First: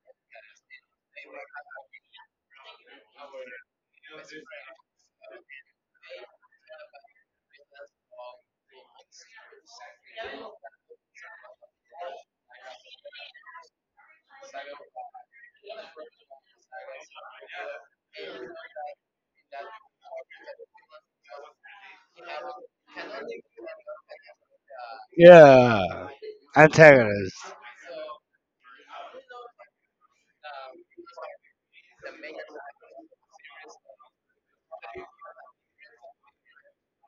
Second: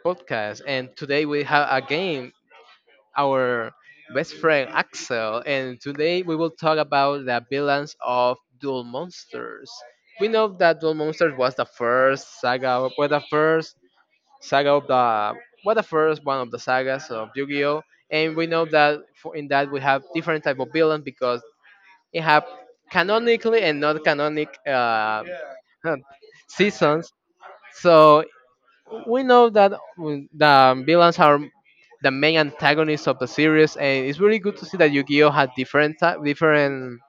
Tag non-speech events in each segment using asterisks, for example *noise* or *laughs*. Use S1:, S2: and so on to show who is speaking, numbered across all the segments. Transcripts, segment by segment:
S1: podcast. And today we have again our best friend Axel. And today we will talk about the villains of Duel Monsters. We know that Duel Monsters was the first saga, saga of the, was the first one of the sagas of Yu-Gi-Oh. And we know that in that we have different type of villains because it have canonically and not canonic *laughs*
S2: Yeah.
S1: seasons.
S2: Antagonist.
S1: So we know that the villains are the main antagonists of the series, and it's really good to see that Yu-Gi-Oh had different different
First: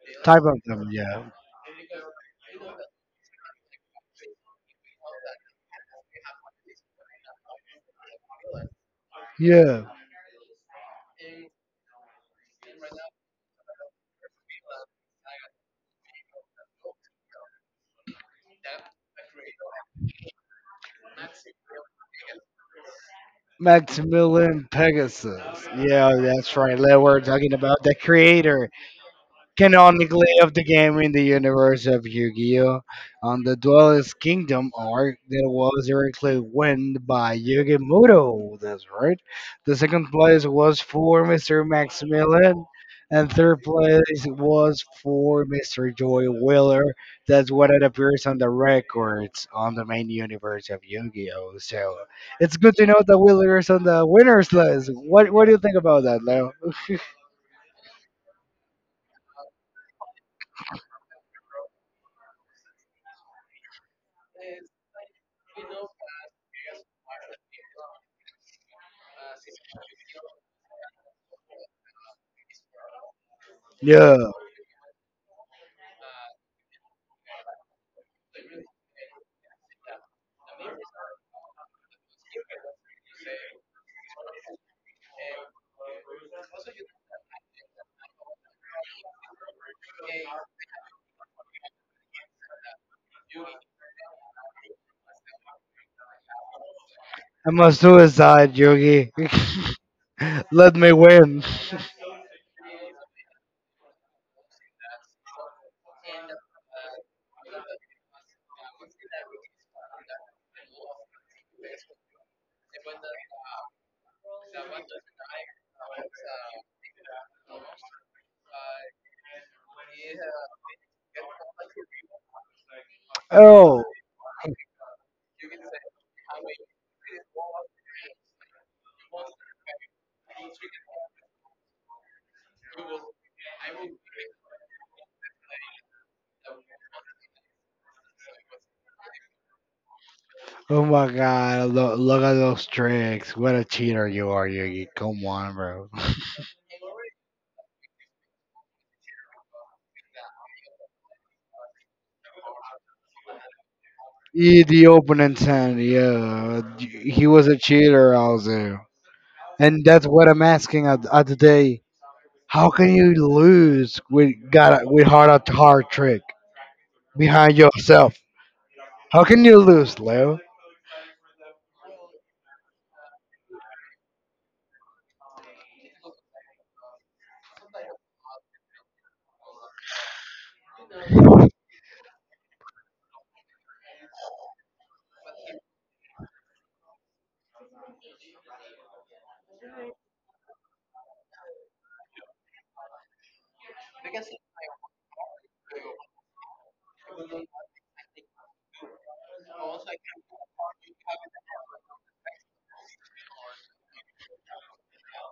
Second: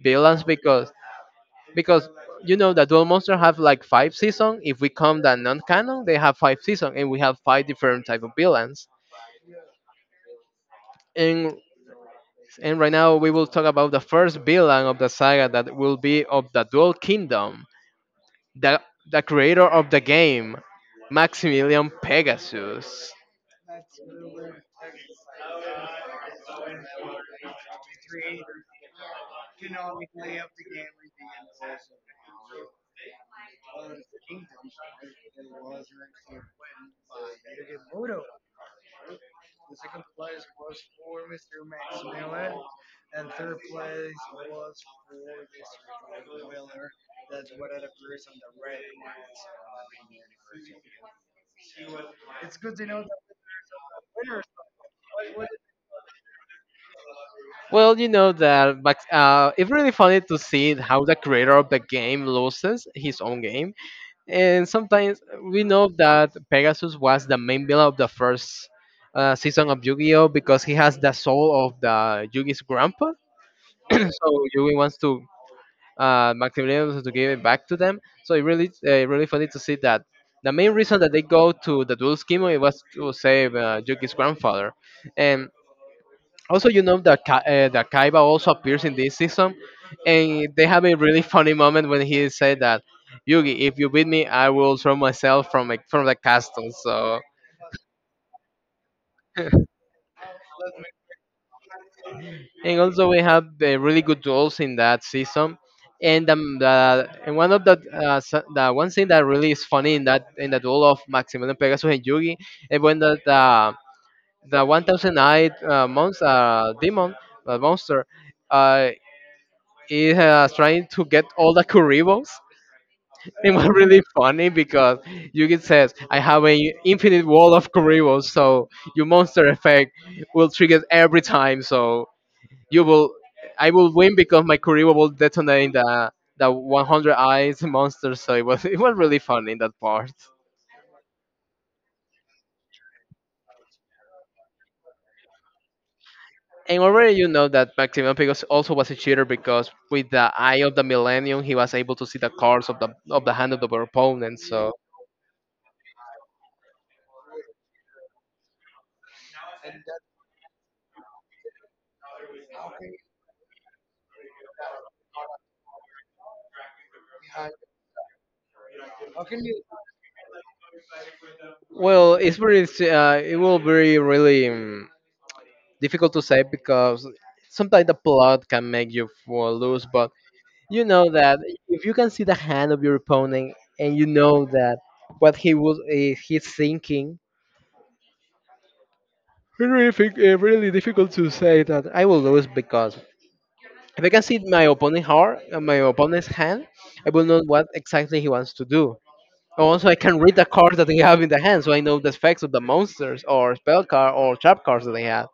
S1: villains
S2: Type of them,
S1: because
S2: yeah.
S1: because you know that Duel Monster have like five seasons. If we come the non-canon, they have five seasons, and we have five different type of villains.
S2: Yeah.
S1: And and right now we will talk about the first villain of the saga that will be of the Dual Kingdom, the the creator of the game, Maximilian Pegasus.
S2: Maximilian Pegasus. Yeah, that's right. That we're talking about the creator, canonically, of the game in the universe of Yu-Gi-Oh! On the Duelist Kingdom arc that was directly won by Yugi Muto. That's right. The second place was for Mr. Maximilian, and third place was for Mr. Joy Wheeler. That's what it appears on the records on the main universe of Yu-Gi-Oh! So it's good to know that Wheeler is on the winners list. What do you think about that, Leo?
S1: Well, you know that, but it's really funny to see how the creator of the game loses his own game. And sometimes we know that Pegasus was the main villain of the first season of Yu-Gi-Oh because he has the soul of the Yugi's grandpa. *clears throat*
S2: Yeah.
S1: So Yugi wants to Maximilian wants to give it back to them. So it really, really funny to see that. The main reason that they go to the dual scheme it was to save Yugi's grandfather, and also, you know that that Kaiba also appears in this season, and they have a really funny moment when he said that, "Yugi, if you beat me, I will throw myself from from the castle." So,
S2: I'm a suicide, Yugi. *laughs* *laughs* Let me win.
S1: and also we have really good duels in that season, and the and one of the the one thing that really is funny in that in the duel of Maximilian Pegasus and Yugi, and when the 1,000 eyed monster demon, the monster, uh, is trying to get all the Kuribos. It was
S2: Oh,
S1: really funny because Yugi says, I have an infinite wall of Kuribo, so your monster effect will trigger every time, so you will I will win because my Kuribo will detonate in the 100 eyes monster, so it was *laughs* it was really funny in that part.
S2: oh my God! Look at those tricks. What a cheater you are, Yugi. Come on, bro.
S1: And already you know that Maximilian Pigos also was a cheater because with the eye of the Millennium, he was able to see the cards of the hand of the
S2: *laughs*
S1: opponent.
S2: Eat
S1: So
S2: the opening hand. Yeah, he was a cheater also, and that's what I'm asking at today. How can you lose with got with hard at hard trick behind yourself? How can you lose, Leo?
S1: well, it's it will be really difficult to say because sometimes the plot can make you fall loose, but you know that if you can see the hand of your opponent and you know that what he's thinking, it's really, really difficult to say that I will lose because if I can see my opponent heart my opponent's hand, I will know what exactly he wants to do. Also I can read the cards that they have in the hand, so I know the effects of the monsters or spell card or trap cards that they have.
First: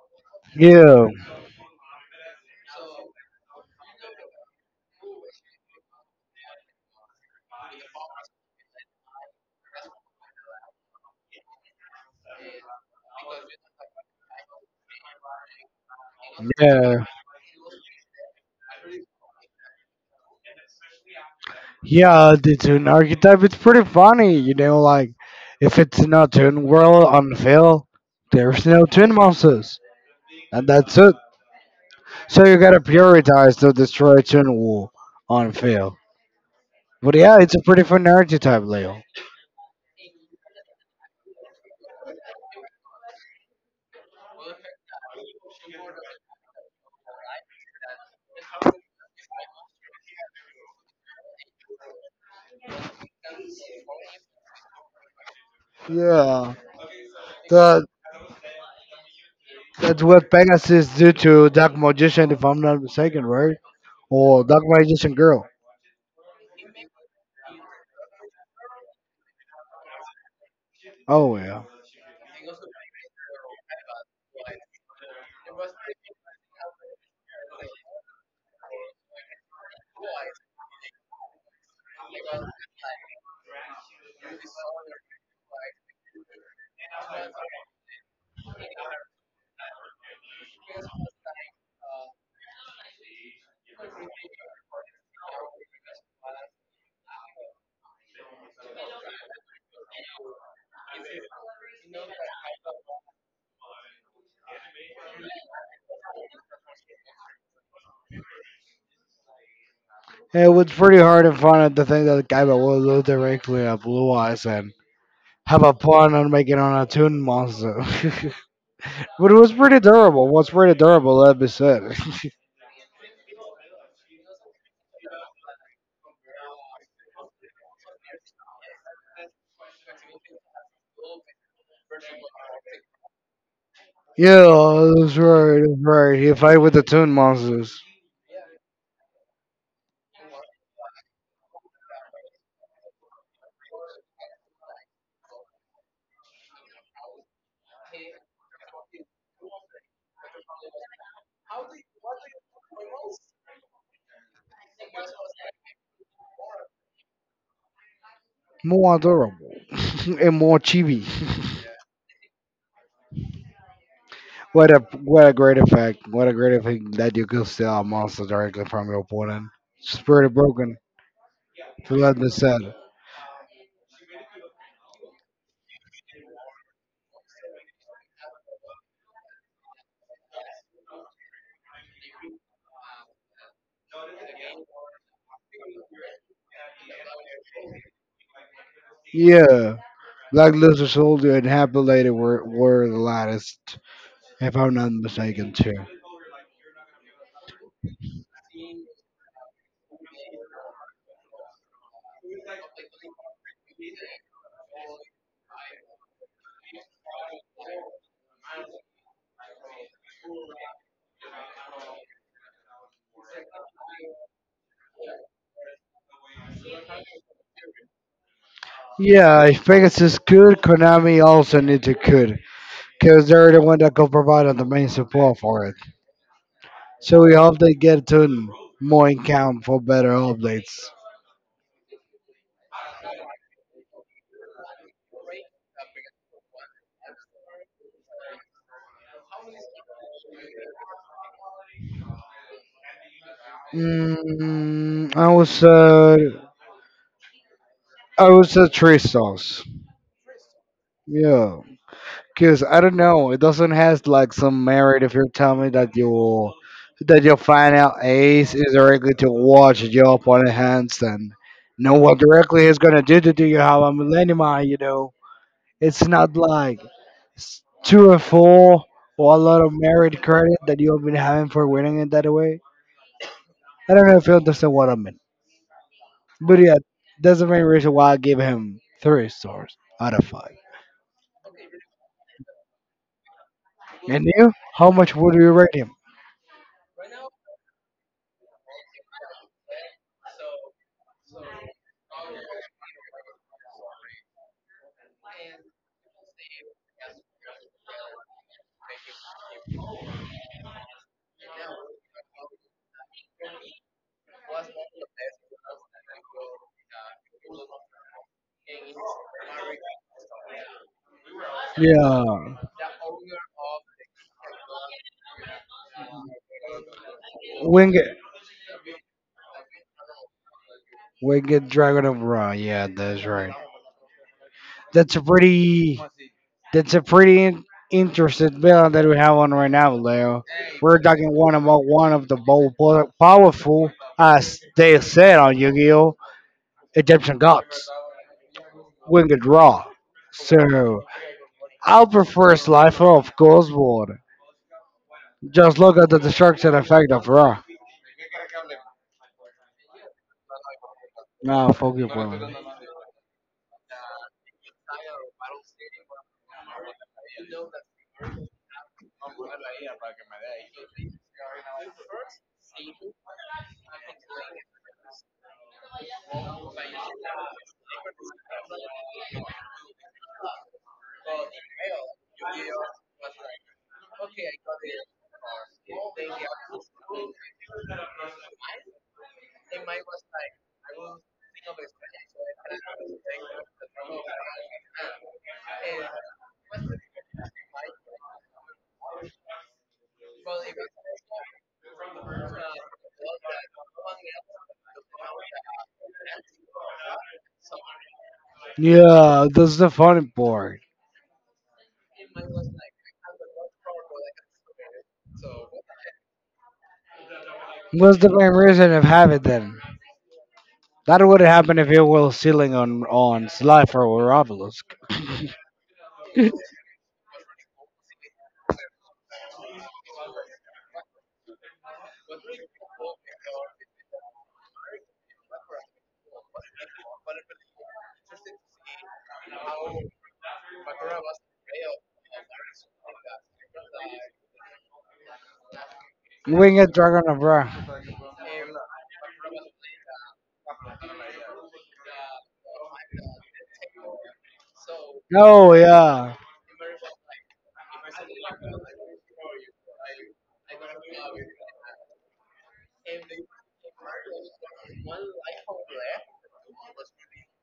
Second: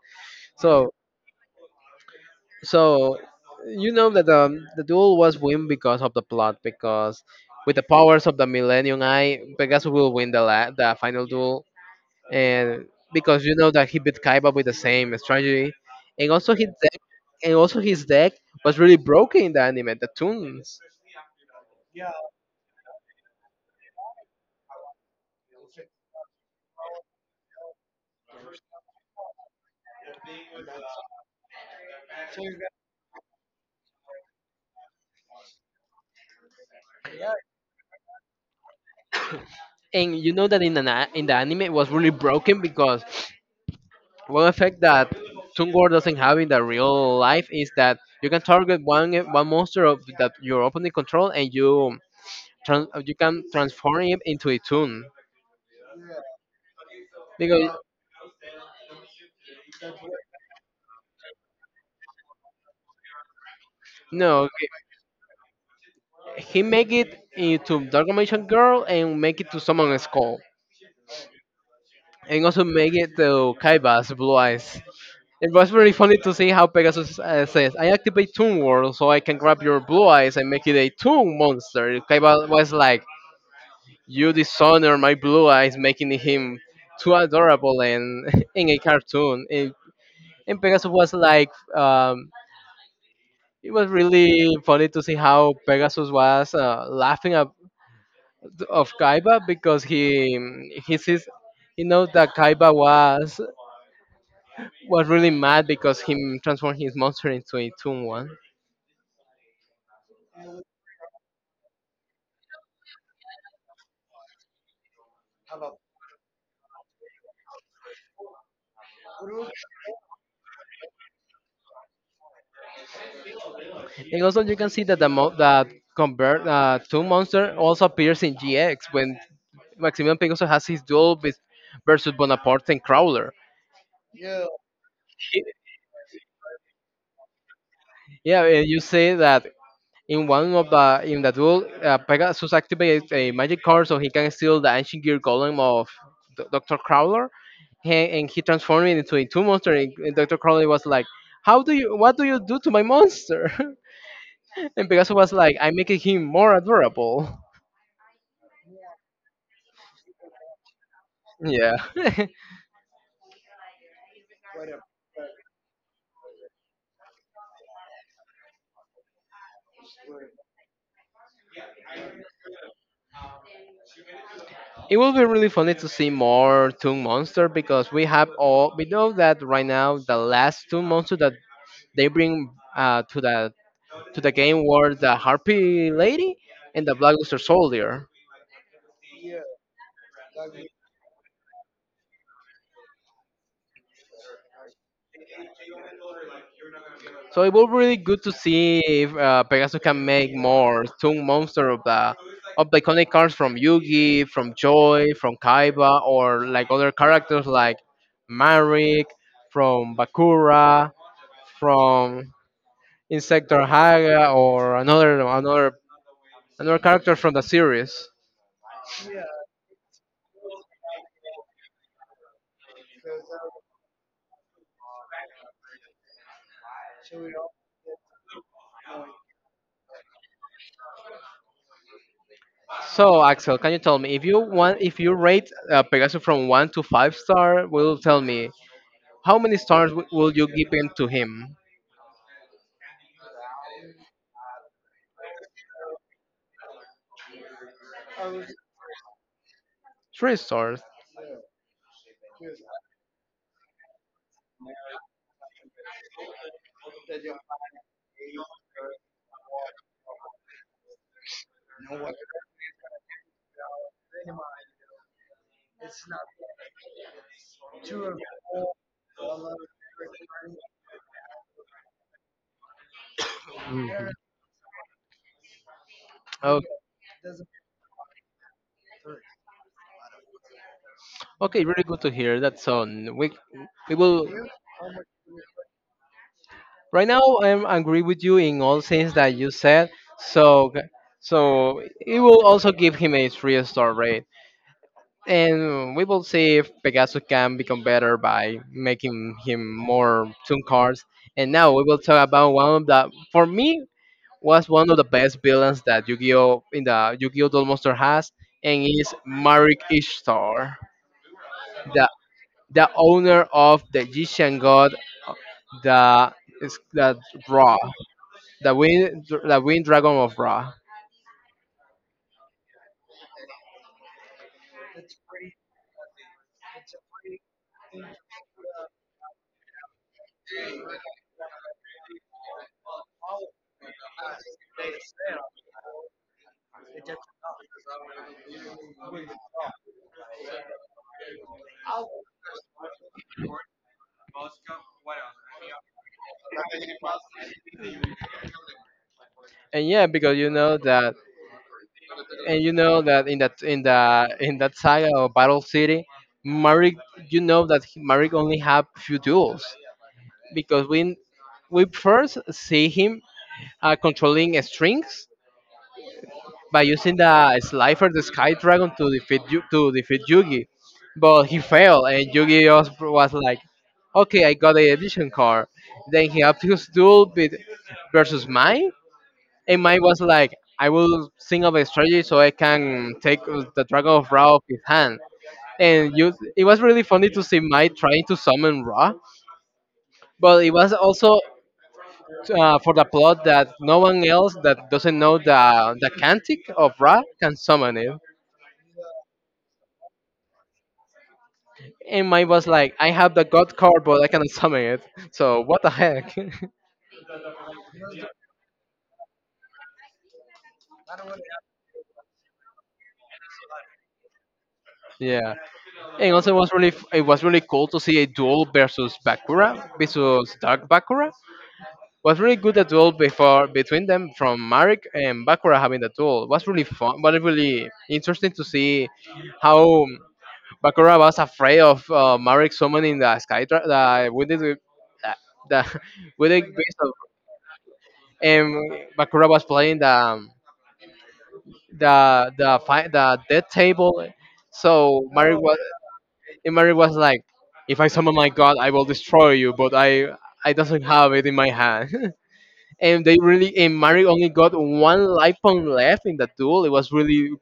S1: so
S2: Yeah,
S1: So you know that the duel was win because of the plot because with the powers of the Millennium Eye, Pegasus will win the final duel, and because you know that he beat Kaiba with the same strategy and also his deck
S2: yeah.
S1: and also his deck was really broken in the anime, the tunes.
S2: Yeah, the tune archetype it's pretty funny, you know, like if it's not tune world on Phil, there's no tune monsters. And that's it. So you gotta prioritize to destroy tune wall on Phil. But yeah, it's a pretty fun archetype, Leo.
S1: And you know that in in the anime it was really broken because one effect that Toon War doesn't have in the real life is that you can target one monster of that your opponent control, and you you can transform it into a tune.
S2: Yeah.
S1: Because
S2: That that's what Pegasus do to Dark Magician if I'm not mistaken, right? Or
S1: no,
S2: Dark Magician Girl.
S1: he make it into Dalgamatian girl and make it to someone skull,
S2: Oh yeah.
S1: and also make it to Kaiba's blue eyes. It was very funny to see how Pegasus says, "I activate Toon World so I can grab your blue eyes and make it a Toon monster." Kaiba was like, "You dishonor my blue eyes, making him too adorable and *laughs* in a cartoon." And Pegasus was like, it was really funny to see how Pegasus was laughing of Kaiba because he sees he knows that Kaiba was really mad because he transformed his monster into a Toon one.
S2: It was pretty hard and fun at the thing that guy that will look directly at Blue Eyes and have a pun on making an attuned monster. *laughs* But it was pretty durable. Was pretty durable, let me say.
S1: And also you can see that that convert Toon monster also appears in GX when Maximilian Pegasus has his duel with versus Bonaparte and Crowler.
S2: *laughs* Yeah, that's
S1: He-
S2: right, that's right. He fight with the tune monsters.
S1: yeah, and you say that in one of the in the duel, Pegasus activates a magic card so he can steal the ancient gear golem of Doctor Crowler, and he transformed it into a two monster. And Doctor Crowler was like, "How do you? What do you do to my monster?" *laughs* And Pegasus was like, "I'm making him more adorable."
S2: More durable, *laughs* and more chibi.
S1: Yeah,
S2: *laughs* What a great effect. What a great effect that you could steal a monster directly from your opponent. It's pretty broken. To let me say.
S1: *laughs* it will be really funny to see more Toon Monster because we have all we know that right now the last Toon Monster that they bring to the game were the Harpy Lady and the Blackluster Soldier.
S2: Yeah. Black Luther Soldier and Happy Lady were the latest, if I'm not mistaken, too.
S1: So it will be really good to see if Pegasus can make more Toon Monster of the iconic cards from Yugi, from Joy, from Kaiba, or like other characters like Marik, from Bakura, from Insector Haga, or another character from the series.
S2: Yeah, if Pegasus could, Konami also need to could, because they're the one that could provide the main support for it. So we hope they get to more in camp for better updates.
S1: So Axel, can you tell me if you rate Pegasus from one to five star, will tell me how many stars will you give him to him?
S2: Mm, I was a three stars.
S1: Three stars.
S2: Yeah. Cause I don't know, it doesn't has like some merit if you tell me that you that your final ace is directly to watch your opponent hands and know what directly he's gonna do to do you have a millennium, you know. It's not like two or four or a lot of merit credit that you have been having for winning it that way. I don't know if you understand what I mean. But
S1: Oh,
S2: yeah, that's the main reason why I give him three stars out of five.
S1: okay, really good to hear that. So n- we
S2: And
S1: will
S2: you? How much would you rate him?
S1: right now I am agree with you in all things that you said. So g- so it will also give him a three-star rate, and we will see if Pegasus can become better by making him more tune cards. And now we will talk about one of the, for me, was one of the best villains that Yu-Gi-Oh in the Yu-Gi-Oh! Duel Monster has, and is Marik Ishtar, the
S2: Yeah.
S1: the owner of the Egyptian god, uh, the is that Ra,
S2: Winged,
S1: the wind dragon of Ra.
S2: Winged Dragon of Ra. Yeah, that's right. That's a pretty. That's a pretty interesting villain that we have on right now, Leo. We're talking one about one of the most powerful, as they said on Yu-Gi-Oh, Egyptian gods, Winged Ra. So, I'll prefer Slifer, of course, but just look at the destruction effect of Raw.
S1: And yeah, because you know that,
S2: Nah, fuck you, bro.
S1: and you know that in that saga of Battle City, Marik, you know that Marik only have few duels because we first see him controlling strings by using the Slifer, the Sky Dragon, to to defeat Yugi, but he failed, and Yugi just was like, "Okay, I got a edition card." Then he upped his duel with versus Mai, and Mai was like, "I will think of a strategy so I can take the Dragon of Ra off his hand." And you, it was really funny to see Mai trying to summon Ra, but it was also for the plot that no one else that doesn't know the cantic of Ra can summon it.
S2: Yeah, that's the funny part.
S1: And mine was like, I have the god card, but I cannot summon it. So what the heck? *laughs*
S2: What's the main reason of having them? That would happen if it was ceiling on Slifer or Obelisk.
S1: Yeah. And also, it was really it was really cool to see a duel versus Bakura versus Dark Bakura. Was really good the duel before between them from Marek and Bakura having the duel. Was really fun, but it really interesting to see how Bakura was afraid of Marek summoning the Sky Dra- the with the *laughs* Wounded
S2: Winged
S1: Beast of,
S2: Dragon of Ra.
S1: and Bakura was playing the dead table. So Mary
S2: Oh
S1: was
S2: yeah,
S1: And Mary was like, if I summon my god, I will destroy you, but I doesn't have it in my hand. *laughs* And they really and Mary only got one life point left in the duel.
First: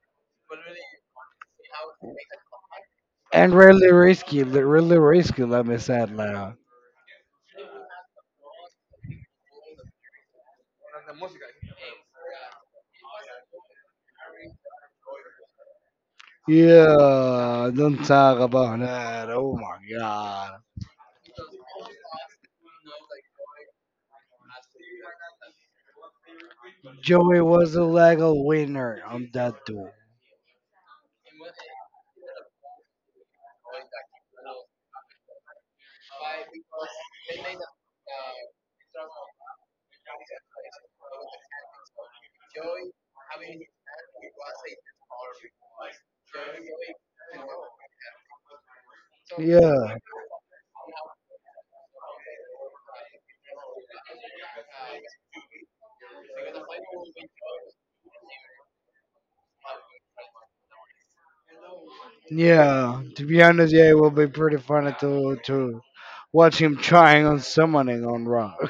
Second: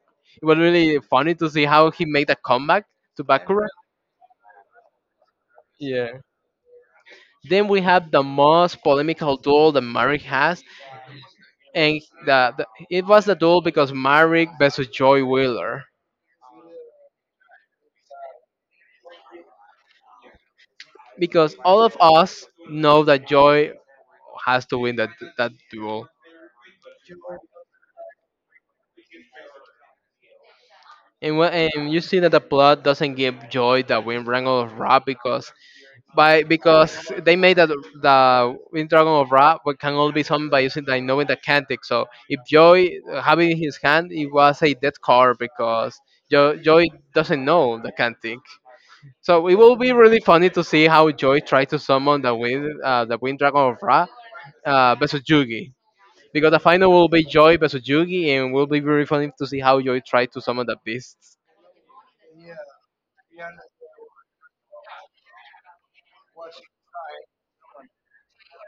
S1: It was really funny to see how he made a comeback to
S2: and
S1: Bakura.
S2: really risky, really risky. Let me say it
S1: Yeah.
S2: loud.
S1: Then we have the most polemical duel that Mary has, and the it was the duel because Mary versus Joy Wheeler,
S2: Yeah, don't talk about that. Oh my god.
S1: because all of us know that Joy has to win that duel.
S2: Joey was the legal winner on that duel.
S1: And you see that the plot doesn't give joy the Wind Dragon of Ra because by because they made that the Wind Dragon of Ra but can only be summoned by using the knowing the cantic. So if Joy having in his hand, it was a dead card because Joy doesn't know the cantic. So it will be
S2: Yeah.
S1: really funny to see how Joy tried to summon the Wind Dragon of Ra versus Yugi. Because the final will be Joy versus Yugi, and will be very funny to see how Joy tries to summon the beasts.
S2: Yeah. To be honest, yeah, it will be pretty funny to watch him trying on summoning on Raw. *laughs*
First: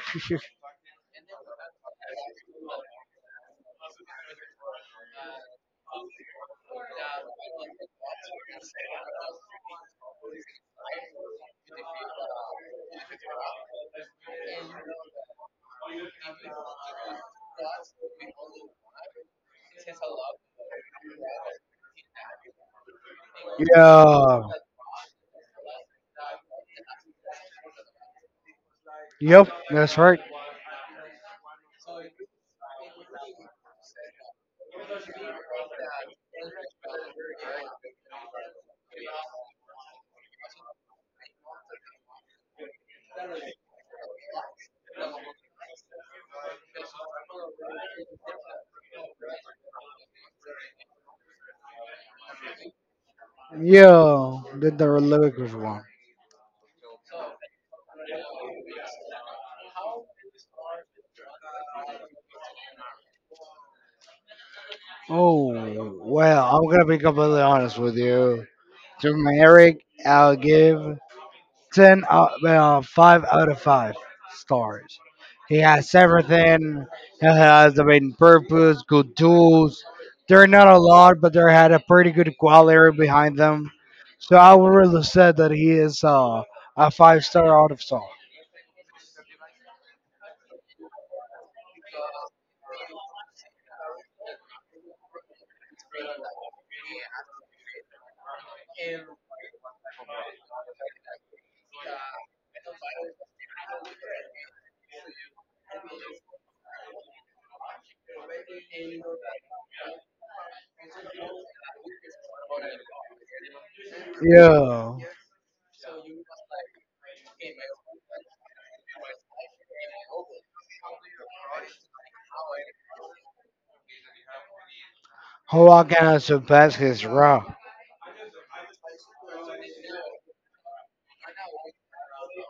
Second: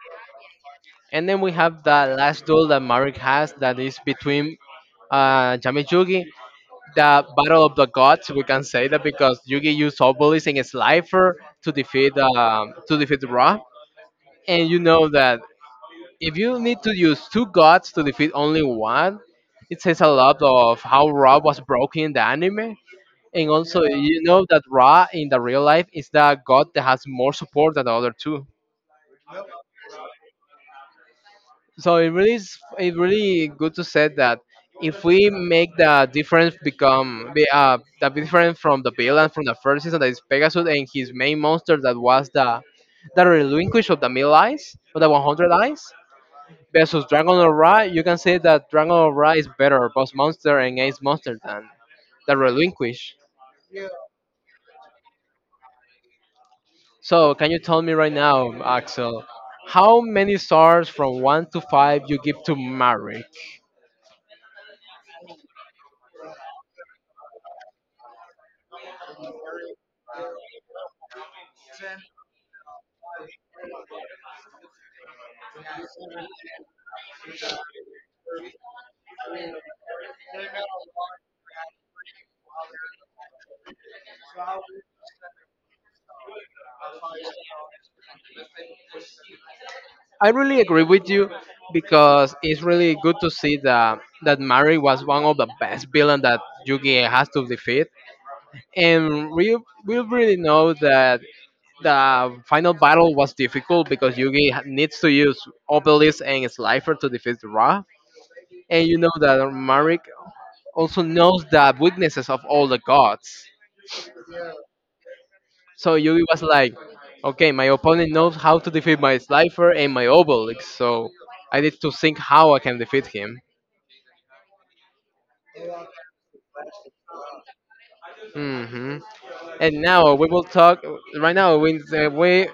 S1: And then we have the last duel that Marek has, that is between Jami Yugi, the battle of the gods. We can say that because Yugi used Obelisk and Slifer to defeat Ra, and you know that if you need to use two gods to defeat only one, it says a lot of how Ra was broken in the anime. And also, you
S2: Yeah.
S1: know that Ra in the real life is the god that has more support than the other two.
S2: Yep. That's right.
S1: So it really good to say that if we make the difference become be, the difference from the villain from the first season that is Pegasus and his main monster that was the relinquish of the mill eyes of the 100 eyes versus Dragon of Ra, you can say that Dragon of Ra is better boss monster and ace monster than the relinquish.
S2: Yeah. Did the lyrics one.
S1: So, can you tell me right now, Axel, how many stars from one to five you give to Mary?
S2: Oh well, I'm gonna be completely honest with you. To Eric, I'll give five out of five stars. He has everything. He has the main purpose, good tools. They're not a lot, but they had a pretty good quality behind them. So I would really say that he is a five-star out of star.
S1: I really agree with you because it's really good to see that Mary was one of the best villains that Yugi has to defeat, and we really know that the final battle was difficult because needs to use Obelisk and Slifer to defeat Ra, and you know that Mary also knows the weaknesses of all the gods.
S2: Yo,
S1: So Yugi was like, okay, my opponent knows how to defeat my Slifer and my Obelix, so I need to think how I can defeat him.
S2: who I can surpass his raw?
S1: hmm And now we will talk. Right now, we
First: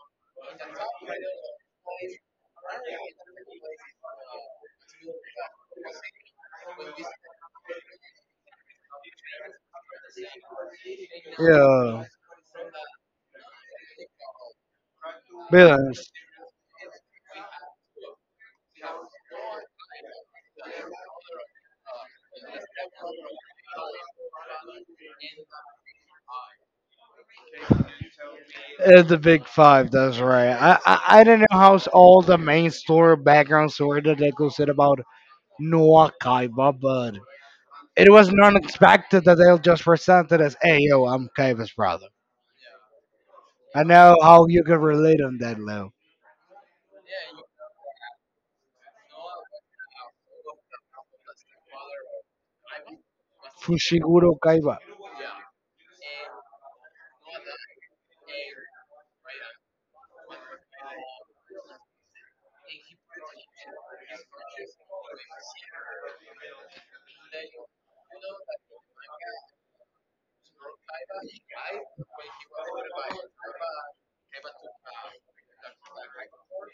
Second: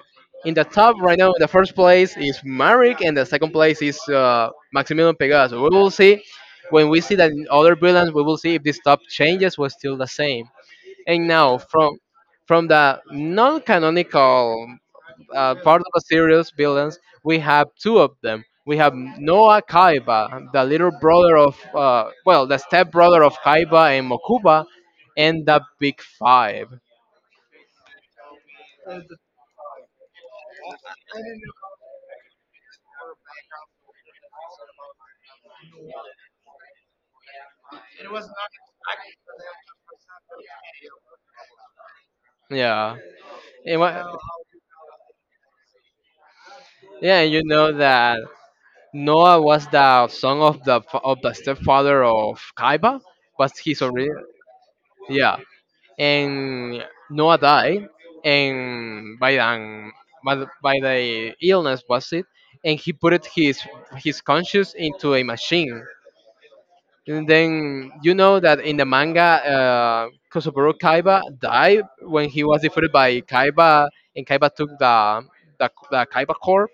S1: in the top right now. In the first place is Marek, and the second place is Maximilian Pegasus. We will see when we see that in other villains. We will see if this top changes was still the same. And now
S2: Yo,
S1: from the non-canonical part of the
S2: billions.
S1: series villains, we have two of them. We have Noah Kaiba, the little brother of, well, the stepbrother of Kaiba and Mokuba, and the Big Five.
S2: It's the big five, that's right. I didn't know how all the main story background story that they could say about Noah Kaiba, but it wasn't expected that they'll just present it as, hey, yo, I'm Kaiba's brother.
S1: Yeah. And
S2: I know
S1: wha-
S2: how you can relate on that level.
S1: yeah, and you know that Noah was the son of of the stepfather of Kaiba, was his original.
S2: Fushiguro Kaiba.
S1: Yeah, and Noah died, and by by the illness was it, and he put it his conscience into a machine. And then you know that in the manga, Kosoburo Kaiba died when he was defeated by Kaiba, and Kaiba took the Kaiba Corp.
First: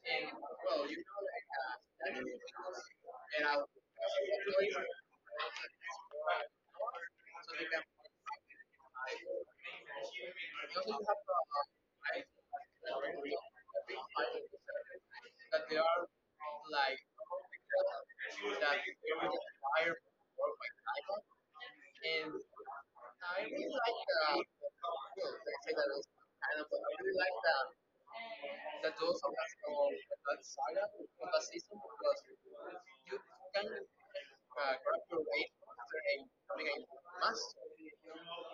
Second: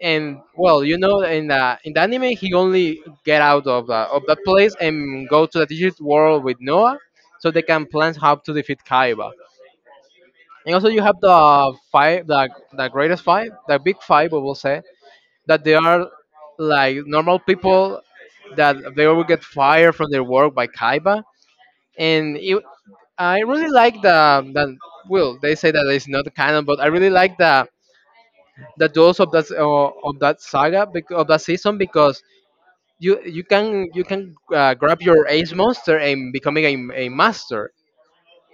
S1: And well, you know, in the anime, he only get out of the, of that place and go to the digital world with Noah, so they can plan how to defeat Kaiba. And also you have the five, the greatest five, the big five, we will say that they are like normal people that they will get fired from their work by Kaiba. And it, I really like the well, they say that it's not canon, but I really like the duels of that saga of that season because you you can grab your ace monster and becoming a master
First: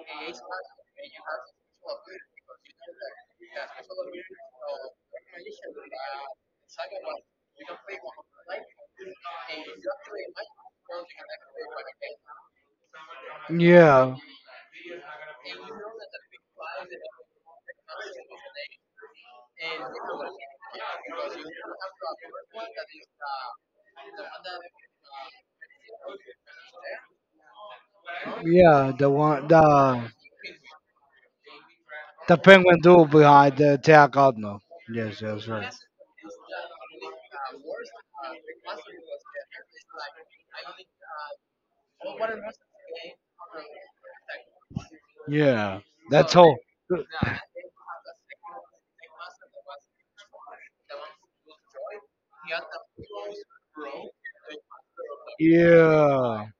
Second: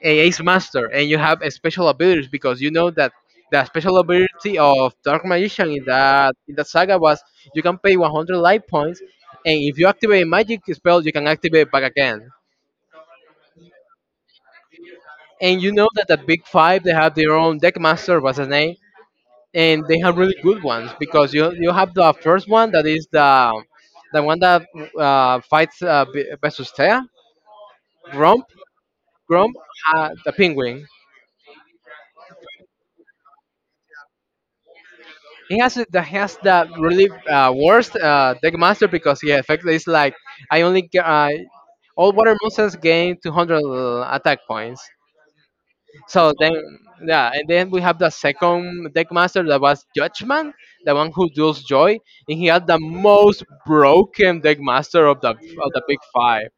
S1: a ace master and you have a special abilities because you know that the special ability of dark magician in that saga was you can pay 100 life points and if you activate a magic spell you can activate it back again
S2: Yeah.
S1: and you know that the big five they have their own deck master what's his name and they have really good ones because you have the first one that is the one that versus Thea, Grump,
S2: Yeah,
S1: Grump, the penguin.
S2: the penguin dude behind the Teakatno. Yes, that's right.
S1: That has the really worst deck master because yeah, effectively it's like I only get, all water monsters gain 200 attack points.
S2: Yeah. That's
S1: So
S2: all.
S1: then, yeah, and then we have the second deck master that was Judgment, the one who deals joy, and he had the most broken deck master of the big
S2: Yeah.
S1: five,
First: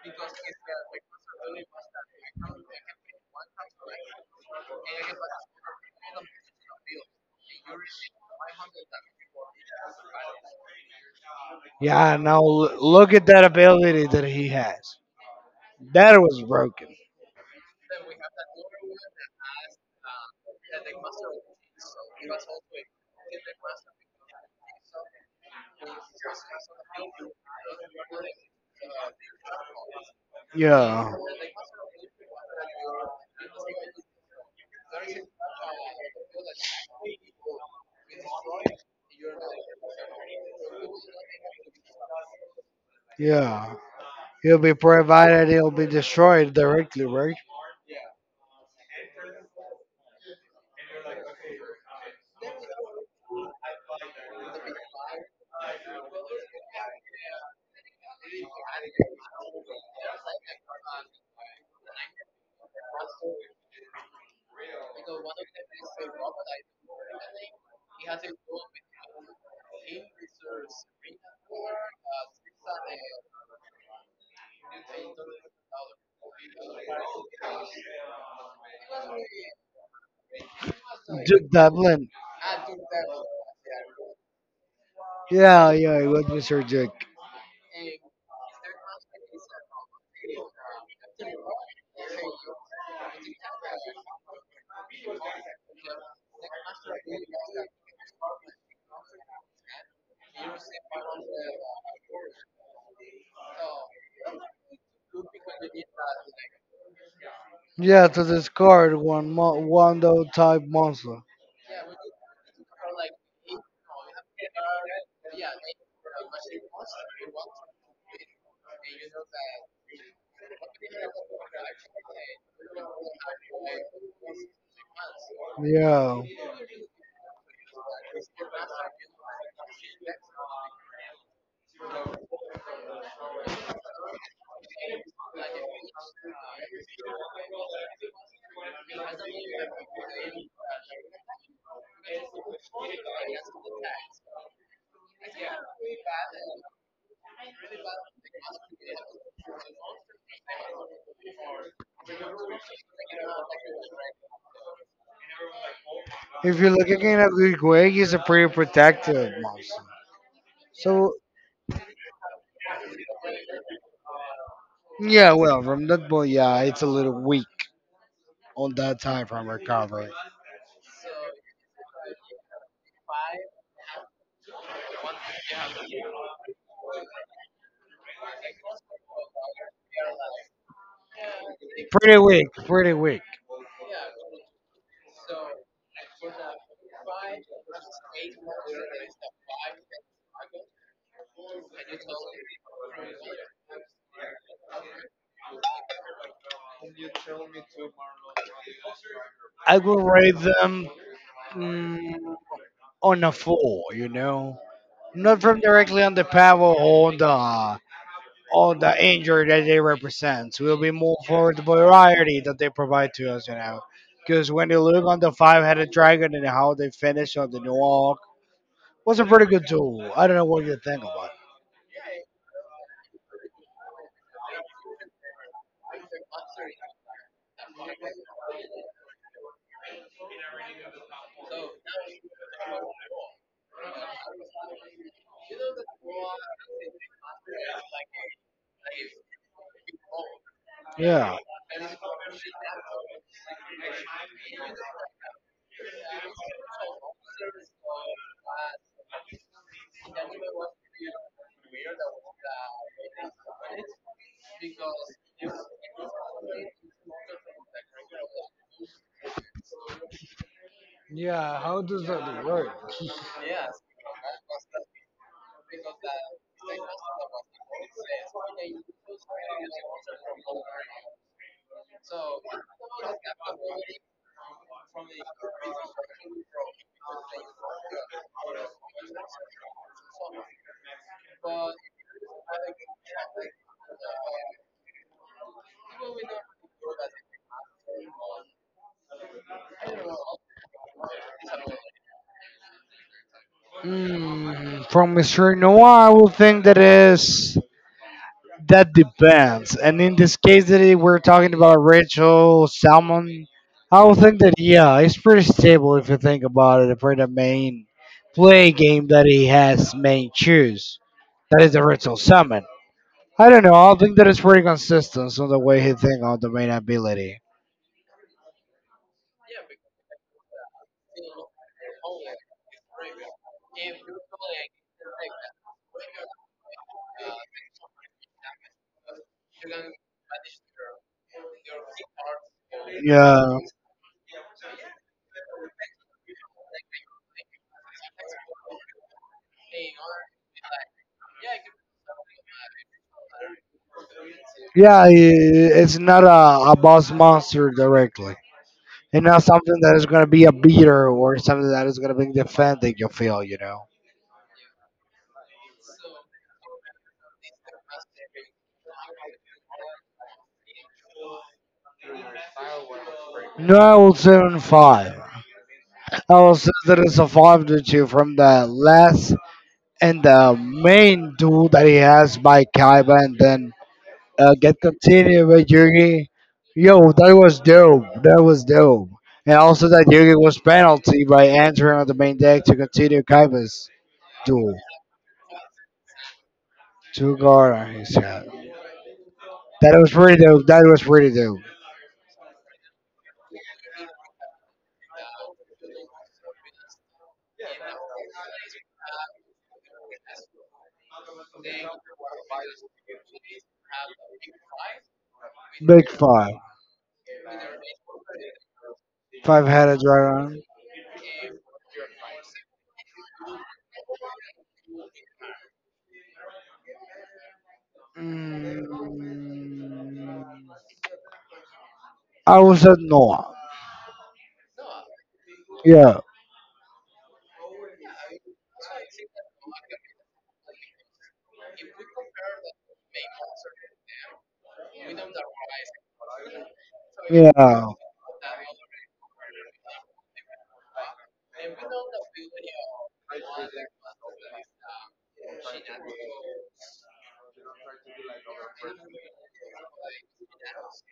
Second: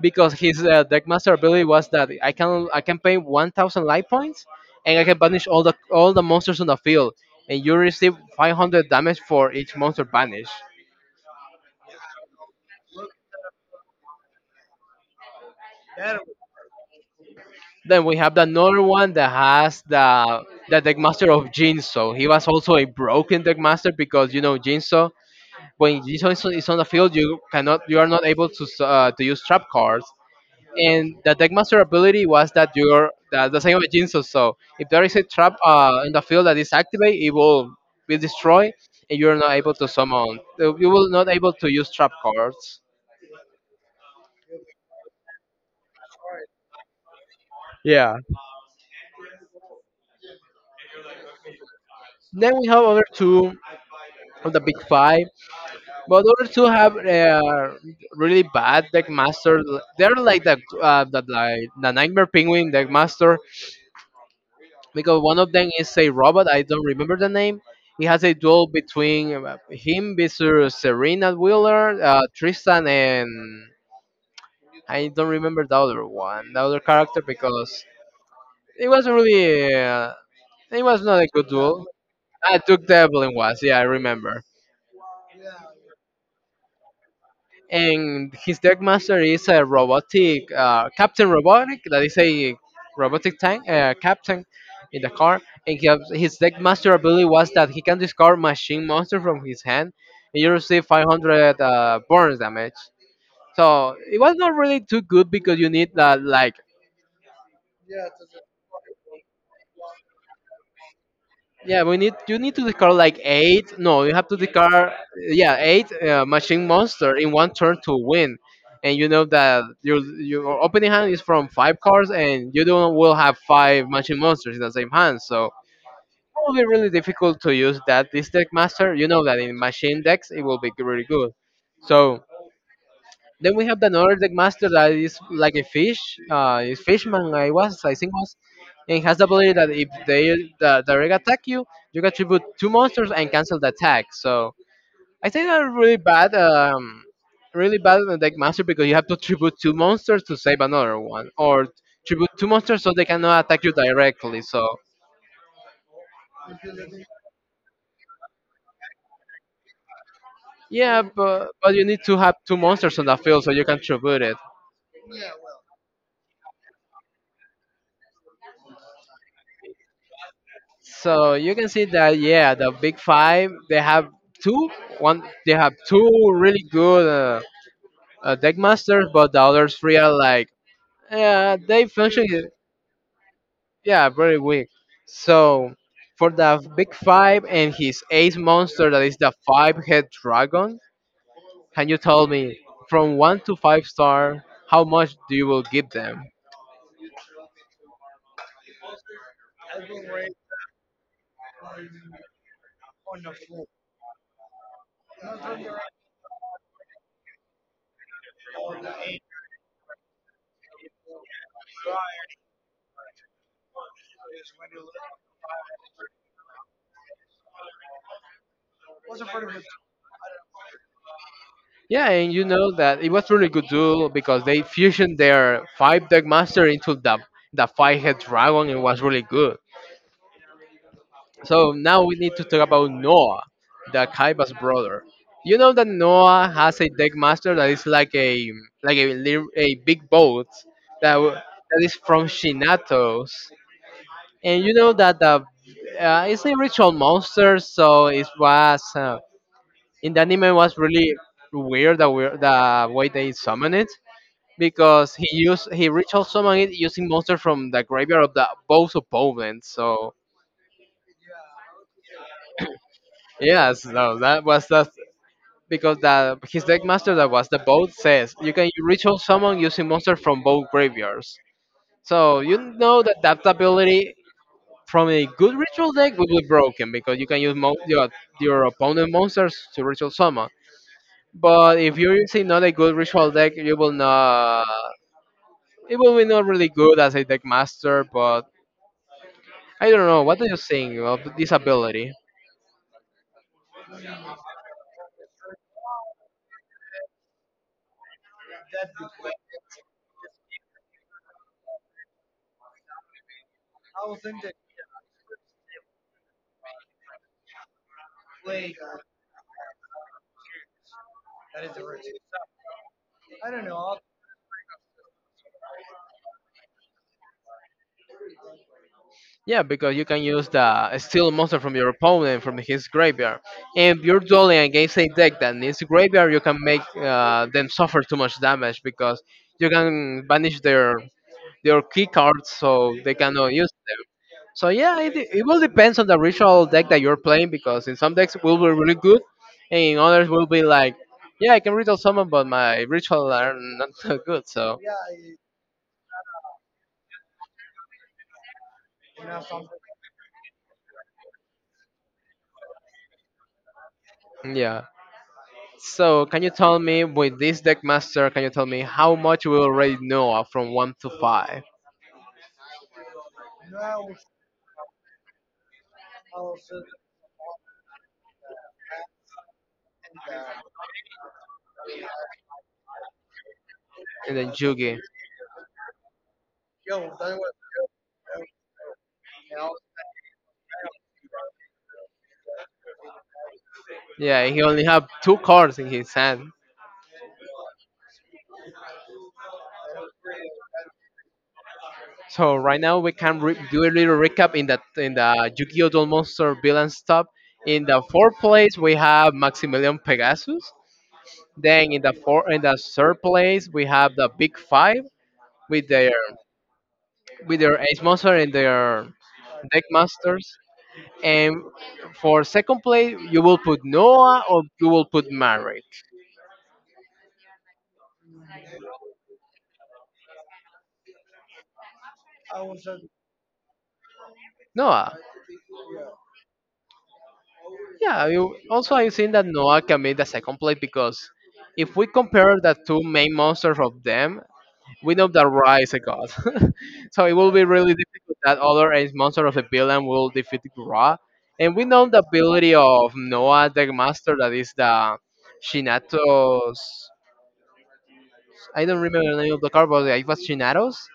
S1: because his deck master ability was that I can pay 1,000 life points, and I can banish all the monsters on the field, and you receive 500 damage for each monster banished.
S2: Yeah. Now look at that ability that he has. That was broken.
S1: Then we have another one that has the deck master of Jinso. He was also a broken deck master because you know Jinso when Jason is on the field, you cannot, you are not able to use trap cards.
S2: Yeah.
S1: And the deckmaster ability was that you're that the same with Jinso. So if there is a trap in the field that is activate, it will be destroyed, and you are not able to summon. You will not able to use trap cards.
S2: Yeah. He'll be provided. He'll be destroyed directly, right?
S1: Yeah. Then we have other two of the big five, but other two have really bad deck master. They're like the nightmare penguin deck because one of them is a robot. I don't remember the name. It has a duel between him, versus Serena Wheeler, Tristan, and I don't remember the other one, the other character, because it was really, it was not a good
S2: Duke
S1: duel.
S2: Dublin.
S1: I took the Evelyn was, yeah, I remember.
S2: Yeah. Yeah. It was Mr. Duke.
S1: And his deck master is a robotic captain robotic that is a robotic tank captain in the car and his deck master ability was that he can discard machine monster from his hand and you receive 500 burns damage so it was not really too good because you need that like
S2: Yeah, to discard one though type monster.
S1: yeah, we need you need to discard like eight. No, you have to discard yeah eight machine monster in one turn to win, and you know that your opening hand is from five cards, and you don't will have five machine monsters in the same hand. So it
S2: Yeah.
S1: will be really difficult to use that this deck master. You know that in machine decks it will be really good. So then we have another deck master that is like a fish, is fishman I was, I think was, and has the ability that if they the direct attack you, you can tribute two monsters and cancel the attack. So I think that's really bad on the deck master because you have to tribute two monsters to save another one, or tribute two monsters so they cannot attack you directly. So
S2: If you're looking at a, he's a pretty protective monster.
S1: yeah,
S2: So,
S1: but you need to have two monsters on the field so you can tribute it.
S2: yeah, well, from that point, yeah, it's a little weak on that time from recovery.
S1: So you can see that yeah, the big five they have two one they have two really good deck masters, but the others three are like yeah they
S2: Pretty
S1: function
S2: weak, pretty weak.
S1: yeah very weak. So for the big five and his ace monster that is the five head dragon, can you tell me from one to five star how much do you will give them?
S2: I will rate them, mm, on a four, you know? Not from directly on the power or on the all the injury that they represent. So we'll be more for the variety that they provide to us, you know. Because when you look on the five-headed dragon and how they finish on the New York, was a pretty good duel. I don't know what you think about it.
S1: Yeah, and you know that it was really good duel because they fusioned their five deck master into the five head dragon. It was really good. So now we need to talk about Noah, the Kaiba's brother. You know that Noah has a deck master that is like a a big boat
S2: Yeah,
S1: that is from Shinatos, and you know that the it's a ritual monster, so it was in the anime it was really weird the way they summon it because he ritual summoned it using monsters from the graveyard of the both opponents. So
S2: yeah. How does that work?
S1: yeah, so that was that because the his deck master that was the boat says you can ritual summon using monsters from both graveyards. So you know that that ability from a good ritual deck will be broken because you can use your opponent monsters to ritual summon. But if you're using not a good ritual deck, you will not. It will be not really good as a deck master, but I don't know. What are you saying of this ability?
S2: Yeah. Mm, from Mr. Noah, I will think that is. That depends. And in this case that we're talking about Rachel Salmon, I would think that yeah, it's pretty stable if you think about it for the main play game that he has main choose. That is the Rachel Salmon. I don't know, I think that it's pretty consistent on the way he think on the main ability.
S1: Yeah, because you can use the steal a monster from your opponent from his graveyard. And you're dueling against a deck that needs graveyard, you can make them suffer too much damage because you can banish their key cards so they cannot
S2: Yeah.
S1: use them. So yeah, it will depends on the ritual deck that you're playing because in some decks will be really good, and in others will be like, yeah, I can ritual summon, but my ritual are not *laughs* so good. So
S2: Yeah, it's not a, a boss monster directly. And not something that is gonna be a beater or something that is gonna be defending your field, you know.
S1: yeah. So, can you tell me with this deck master? Can you tell me how much we already know from one to five?
S2: No, I will say on five. I will say that it's a five to two from the last and the main duel that he has by Kaiba, and then
S1: And then
S2: get
S1: Yugi,
S2: continued with Yugi. Yo, that was dope. That was dope. And also that Yugi was penalty by entering on the main deck to continue Kaiba's
S1: yeah, he
S2: duel.
S1: only have two cards in his hand.
S2: Two guard on his head. That was pretty dope. That was pretty dope.
S1: So right now we can do a little recap in the Yu-Gi-Oh! Duel Monster Villains top. In the fourth place we have Maximilian Pegasus. Then in the four in the third place we have the Big Five with
S2: Big
S1: their
S2: five.
S1: with their Ace Monster and their
S2: Five
S1: Deck
S2: headed
S1: Masters.
S2: dragon.
S1: And for second place, you will put Noah or you will put Maverick.
S2: Mm. I would say no.
S1: Noah.
S2: Yeah,
S1: Yeah. You, also, I think that Noah can be the second place because if we compare the two main monsters of them, we know that Ra is a god. *laughs* So it will be
S2: yeah,
S1: really difficult that other ace monster of the villain will defeat Ra. And we know the ability of Noah, the master, that is the Shinato's. I don't remember the name of the card, but it was Shinato's.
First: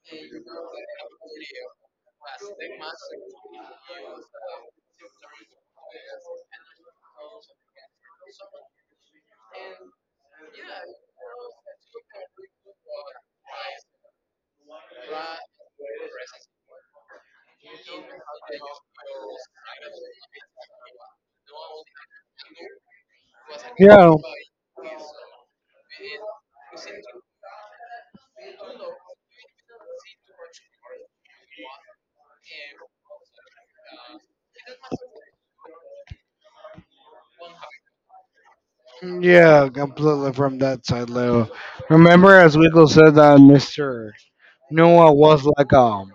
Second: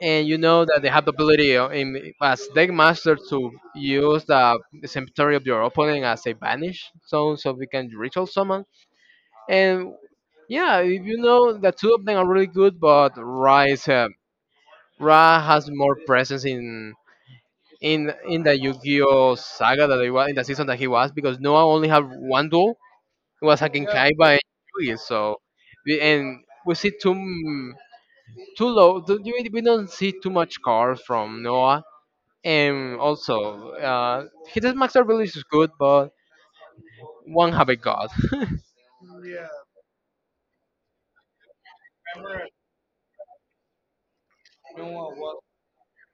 S1: And you know that they have the ability in as deck master to use the cemetery of your opponent as a banish zone, so we can ritual summon. And yeah, if you know, the two of them are really good, but rise Ra has more presence in in the Yu-Gi-Oh saga that he was, in the season that he was, because Noah only had one duel. It was against
S2: yeah,
S1: Kaiba and Yugi, so we see too m- too low. Th- we don't see too much cars from Noah. And also, his max ability is good, but one have a god. *laughs*
S2: yeah. Completely from that side, Leo. Remember, as Winkle said, that Mister Noah was like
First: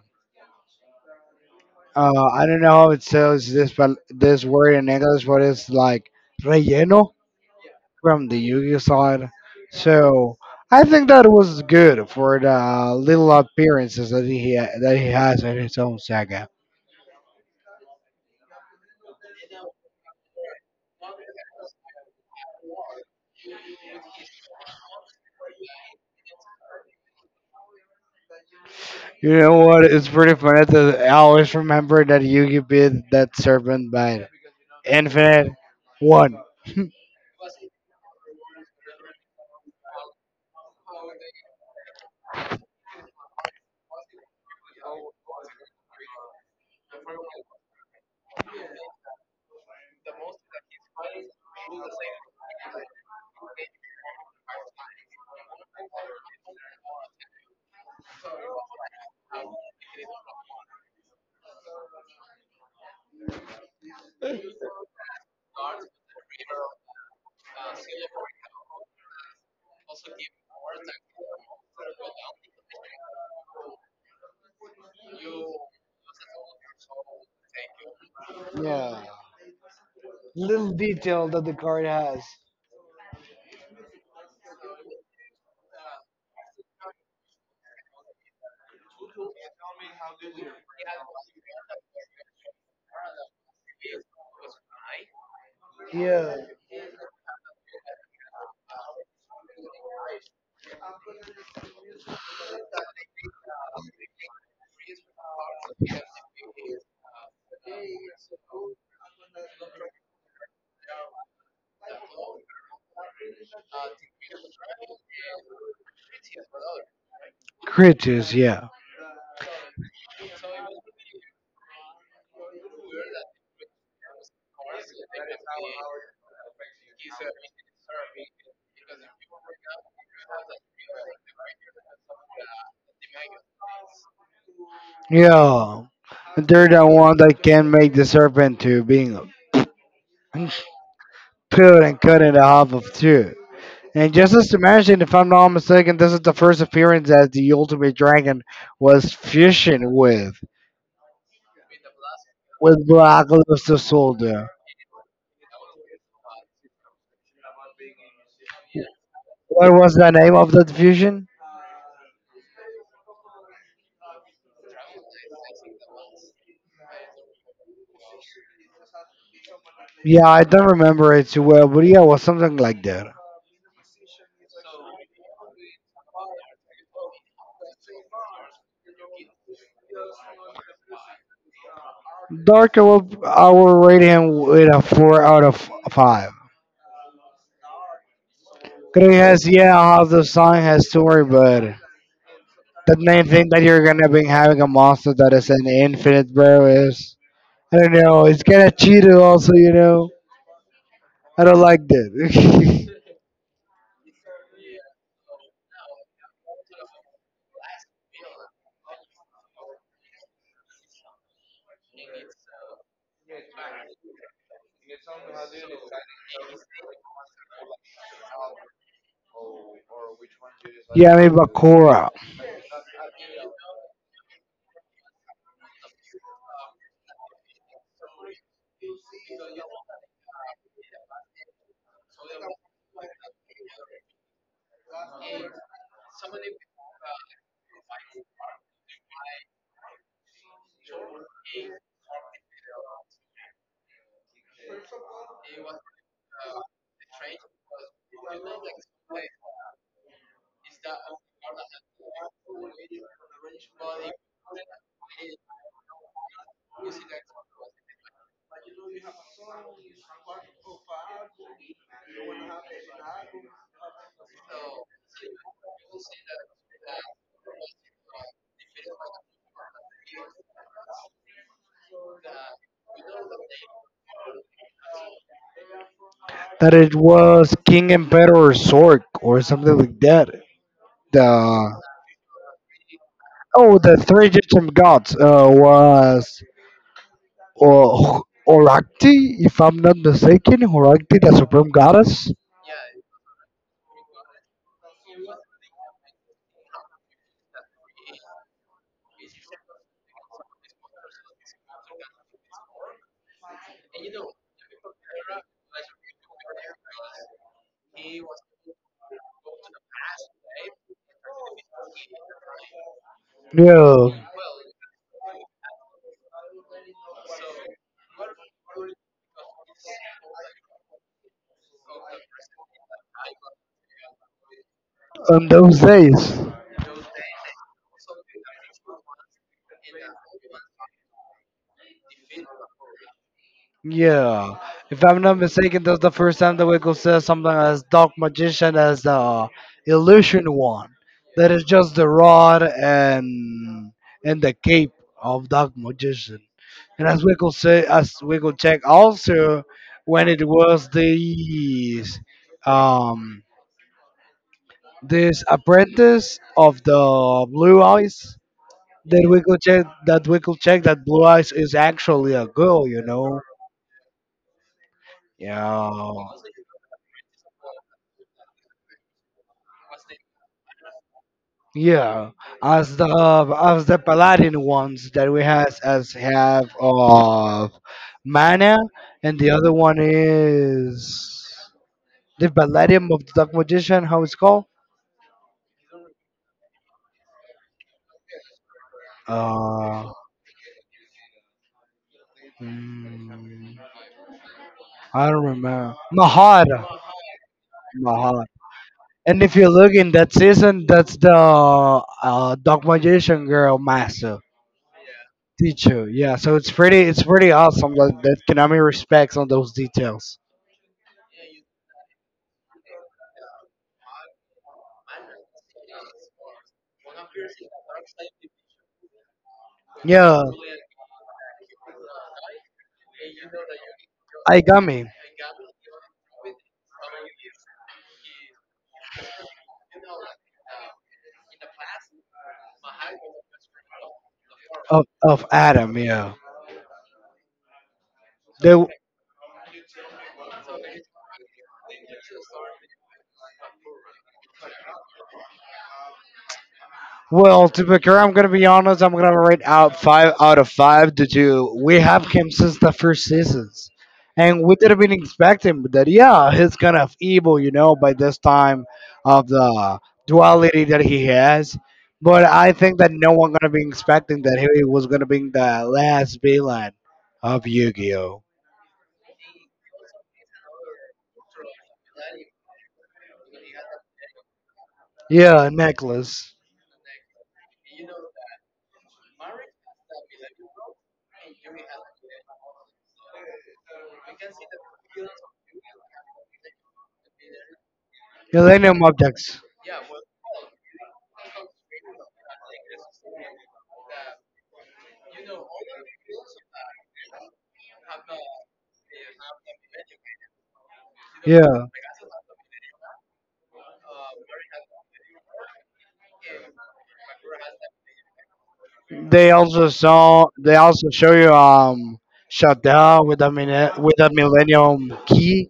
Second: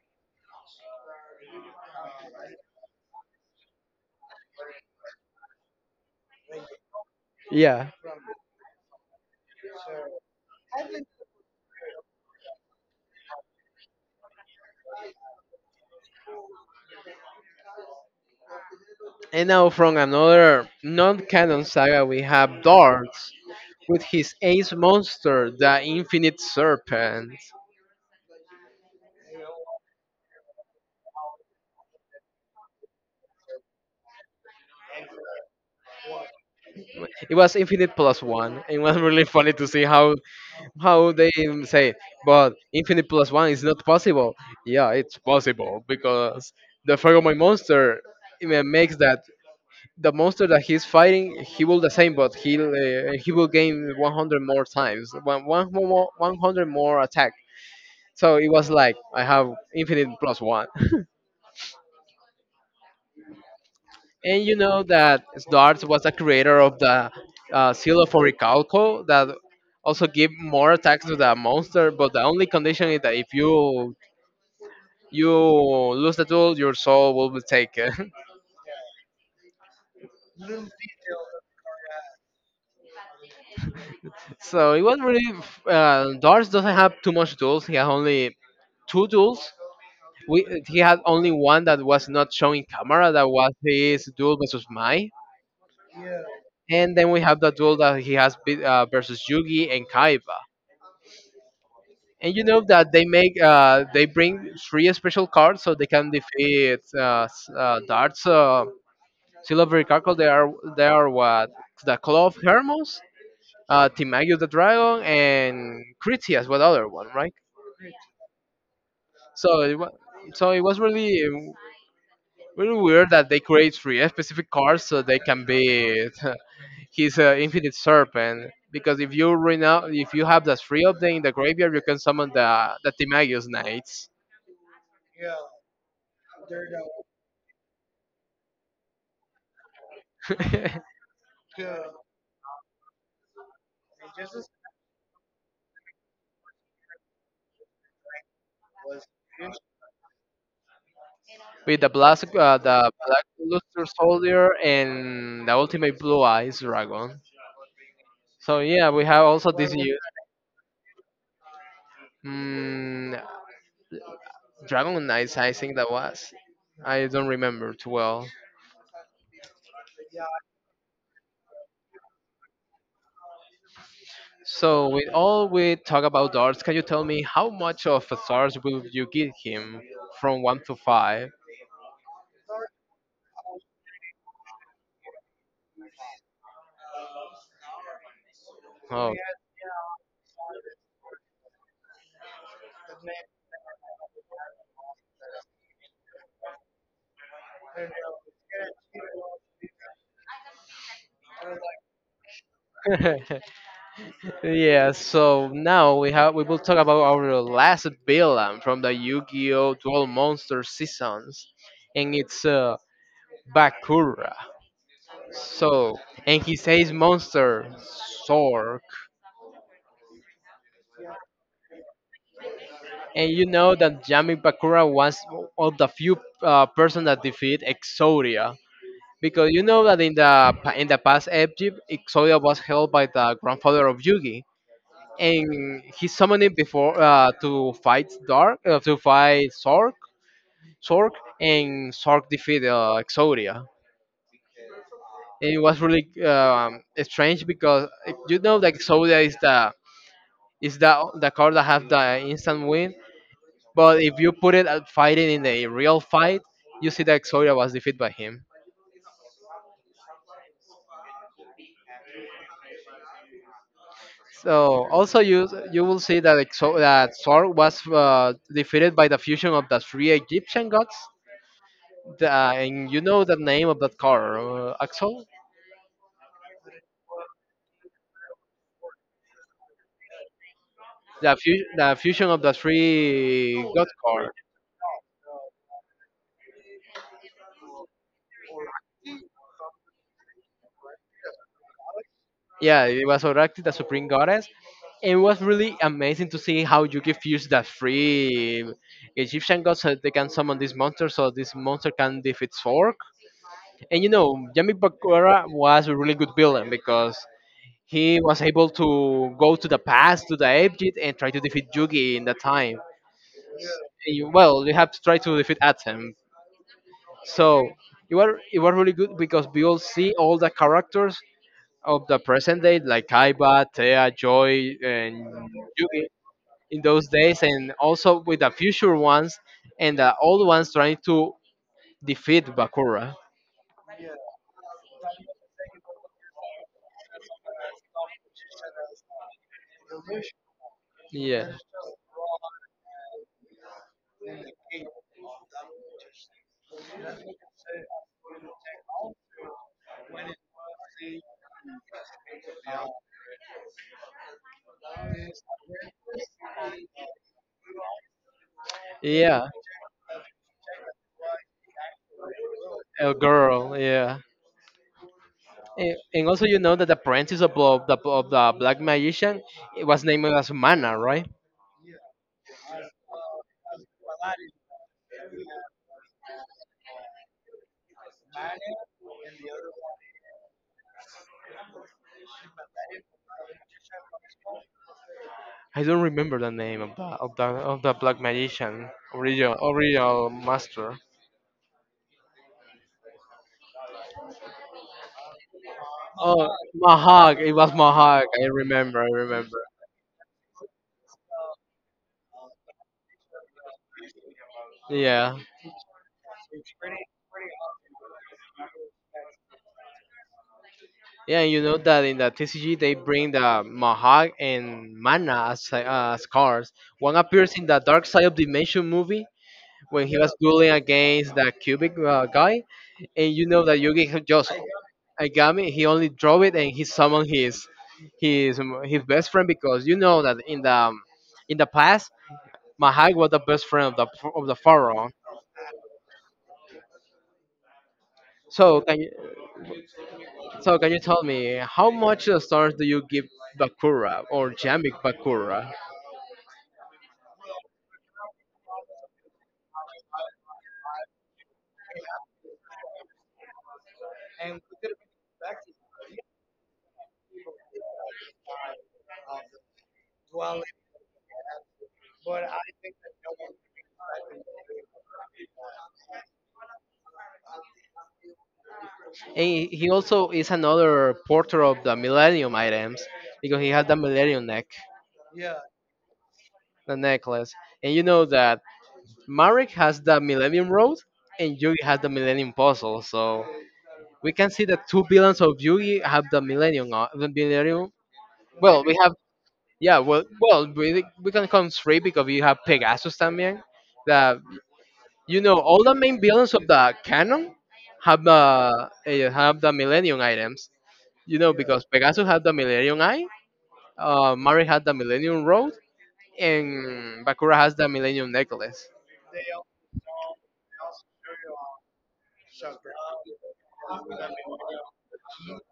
S2: I don't know how it says this, but this word in English, but it's like relleno
S1: Yeah.
S2: from the Yu-Gi-Oh side. So I think that was good for the little appearances that that he has in his own saga.
S1: And now from another non-canon saga, we have Darts with his ace monster, the Infinite Serpent.
S2: You know what? It's pretty funny that I always remember that you beat that serpent by infinite one. *laughs*
S1: It was Infinite plus one. It was *laughs* really funny to see how they say, but Infinite plus one is not possible. Yeah, it's possible because the Ferromone monster makes that the monster that he's fighting, he will the same, but he will gain 100 more times, one, one more, 100 more attack. So it was like I have infinite plus one. *laughs* And you know that Darts was the creator of the seal of Oricalco that also give more attacks to the monster, but the only condition is that if you you lose the tool, your soul will be taken. *laughs*
S2: Yeah. Little detail that the card has.
S1: So it was really Darts doesn't have too much tools. He has only two tools. We he had only one that was not showing camera. That was his duel versus Mai,
S2: Yeah.
S1: and then we have the duel that he has versus Yugi and Kaiba. And you know that they make they bring three special cards so they can defeat darts. Silver Carco, they are what the Claw of Hermos, Timaeus the Dragon, and Critias, what other one, right?
S2: Creatures, yeah.
S1: So it was so it was really really weird that they create three specific cards so they can beat *laughs* his infinite serpent. Because if you run out, if you have the three of them in the graveyard, you can summon the Timaeus Knights
S2: Yeah. They're the one that can make the serpent to being
S1: *laughs*
S2: put and cut in half of two. And just as mentioned, if I'm not mistaken, this is the first appearance that the Ultimate Dragon was fusion
S1: with
S2: with
S1: the Black
S2: Black Luster
S1: Luster
S2: Soldier.
S1: Soldier, and the ultimate Blue Eyes Dragon. So yeah, we have also
S2: What
S1: this
S2: was
S1: year
S2: the name of that fusion?
S1: mm, Dragon Knights. I think that was. I don't remember too well.
S2: Yeah, I don't remember it too well, but yeah, it was something like that.
S1: So, with all we talk about darts, can you tell me how much of a stars will you give him from one to five?
S2: Darko, will I will rate him with a four out of five. Because
S1: Oh,
S2: he has, yeah, how the song has story, but the main thing that you're gonna be having a monster that is an infinite, bro, is I don't know. It's kind of cheated, also, you know. I don't like that.
S1: *laughs* yeah. So now we have we will talk about our last villain from the Yu-Gi-Oh! Duel Monster seasons, and it's Bakura. So, and he says monster Sork.
S2: *laughs* Yeah, I mean Bakura.
S1: And you know that Yami Bakura was one of the few person that defeat Exodia, because you know that in in the past Egypt, Exodia was held by the grandfather of Yugi, and he summoned him before to fight Dark to fight Sork, Sork, and Sork defeated Exodia. And it was really strange because if you know that Exodia is the is the card that has the instant win, but if you put it at fighting in a real fight, you see that Exodia was defeated by him. So also you will see that Thor was defeated by the fusion of the three Egyptian gods. The, and you know the name of that car, Axel.
S2: That it was King Emperor Zork or something like that.
S1: The,
S2: The,
S1: the fusion of the three
S2: oh,
S1: god
S2: the three
S1: car.
S2: Egyptian gods was or Orakti, if I'm not mistaken, Orakti, the supreme goddess.
S1: Yeah, it was Oracti, the supreme goddess, and it was really amazing to see how you can fuse the three Egyptian gods, so they can summon this monster, so this monster can defeat Thor. And you know, Yami Bakura was a really good villain because he was able to go to the past to the Abjit and try to defeat Yugi in that time.
S2: Yeah.
S1: And you have to try to defeat Atem. So it was really good because we all see all the characters of the present day like Kaiba, Tea, Joy, and
S2: On those
S1: Yugi
S2: days.
S1: in those days, and also with the future ones and the old ones trying to defeat Bakura.
S2: Yeah. If I'm not mistaken, that's the first time the Wiggles says something as Dark Magician as the Illusion one.
S1: Yeah,
S2: That is just the rod and the cape of Dark Magician. And as Wiggles say, as Wiggles check also when it was the um, this apprentice of the Blue Eyes,
S1: yeah,
S2: that we could check that Blue Eyes is actually a girl, you
S1: a
S2: know.
S1: girl. Yeah, And,
S2: Yeah,
S1: and also, you know that the apprentice of the black magician, it was named as Mana, right?
S2: yeah. As the, as the Paladin ones that we has as have of Mana, and the other one is the Paladin of the Dark Magician. How it's called?
S1: I don't remember the name of the black magician
S2: Uh,
S1: original master.
S2: mm, I don't remember.
S1: Oh,
S2: Mahara.
S1: Mahag. It was Mahag. I
S2: Mahara.
S1: remember. I
S2: And if
S1: remember.
S2: you look in that season, that's the dog magician girl master
S1: Yeah.
S2: teacher. Yeah, so it's pretty, it's pretty awesome that, that Konami respects on those details.
S1: Yeah, you know that in the TCG they bring the Mahag and Mana as cards. One appears in the Dark Side of Dimension movie when he was
S2: Yeah,
S1: dueling against the Cubic guy, and you know that Yugi can just
S2: Aigami,
S1: Agami. He only draw it and he summoned his his best friend, because you know that in the past Mahag was the best friend of the pharaoh.
S2: of Adam. Yeah,
S1: So
S2: they.
S1: can you tell me how much of the stars do you give Bakura or Jamik Bakura?
S2: Well, to be fair, I'm gonna be honest. I'm gonna rate out five out of five due to we have him since the first seasons, and we didn't been expecting that. Yeah, he's kind of evil, you know, by this time of the duality that he has. But I think that no one gonna be expecting that he was gonna be the last villain of Yu-Gi-Oh.
S1: And he also is another porter of the Millennium items because he has the Millennium neck,
S2: Yeah, necklace.
S1: the necklace, and you know that Marek has the Millennium Road and Yugi has the Millennium Puzzle. So we can see that two villains of Yugi have the Millennium. The Millennium. Well, we
S2: Millennium
S1: have
S2: objects.
S1: yeah. Well, well, We can count three because you have Pegasus también. The You know all the main villains of the canon have have the Millennium items. You know, because Pegasus had the Millennium Eye, Marek had the Millennium Road, and Bakura has the Millennium Necklace
S2: They also saw. They also show you um, shutdown with a minute with a millennium key.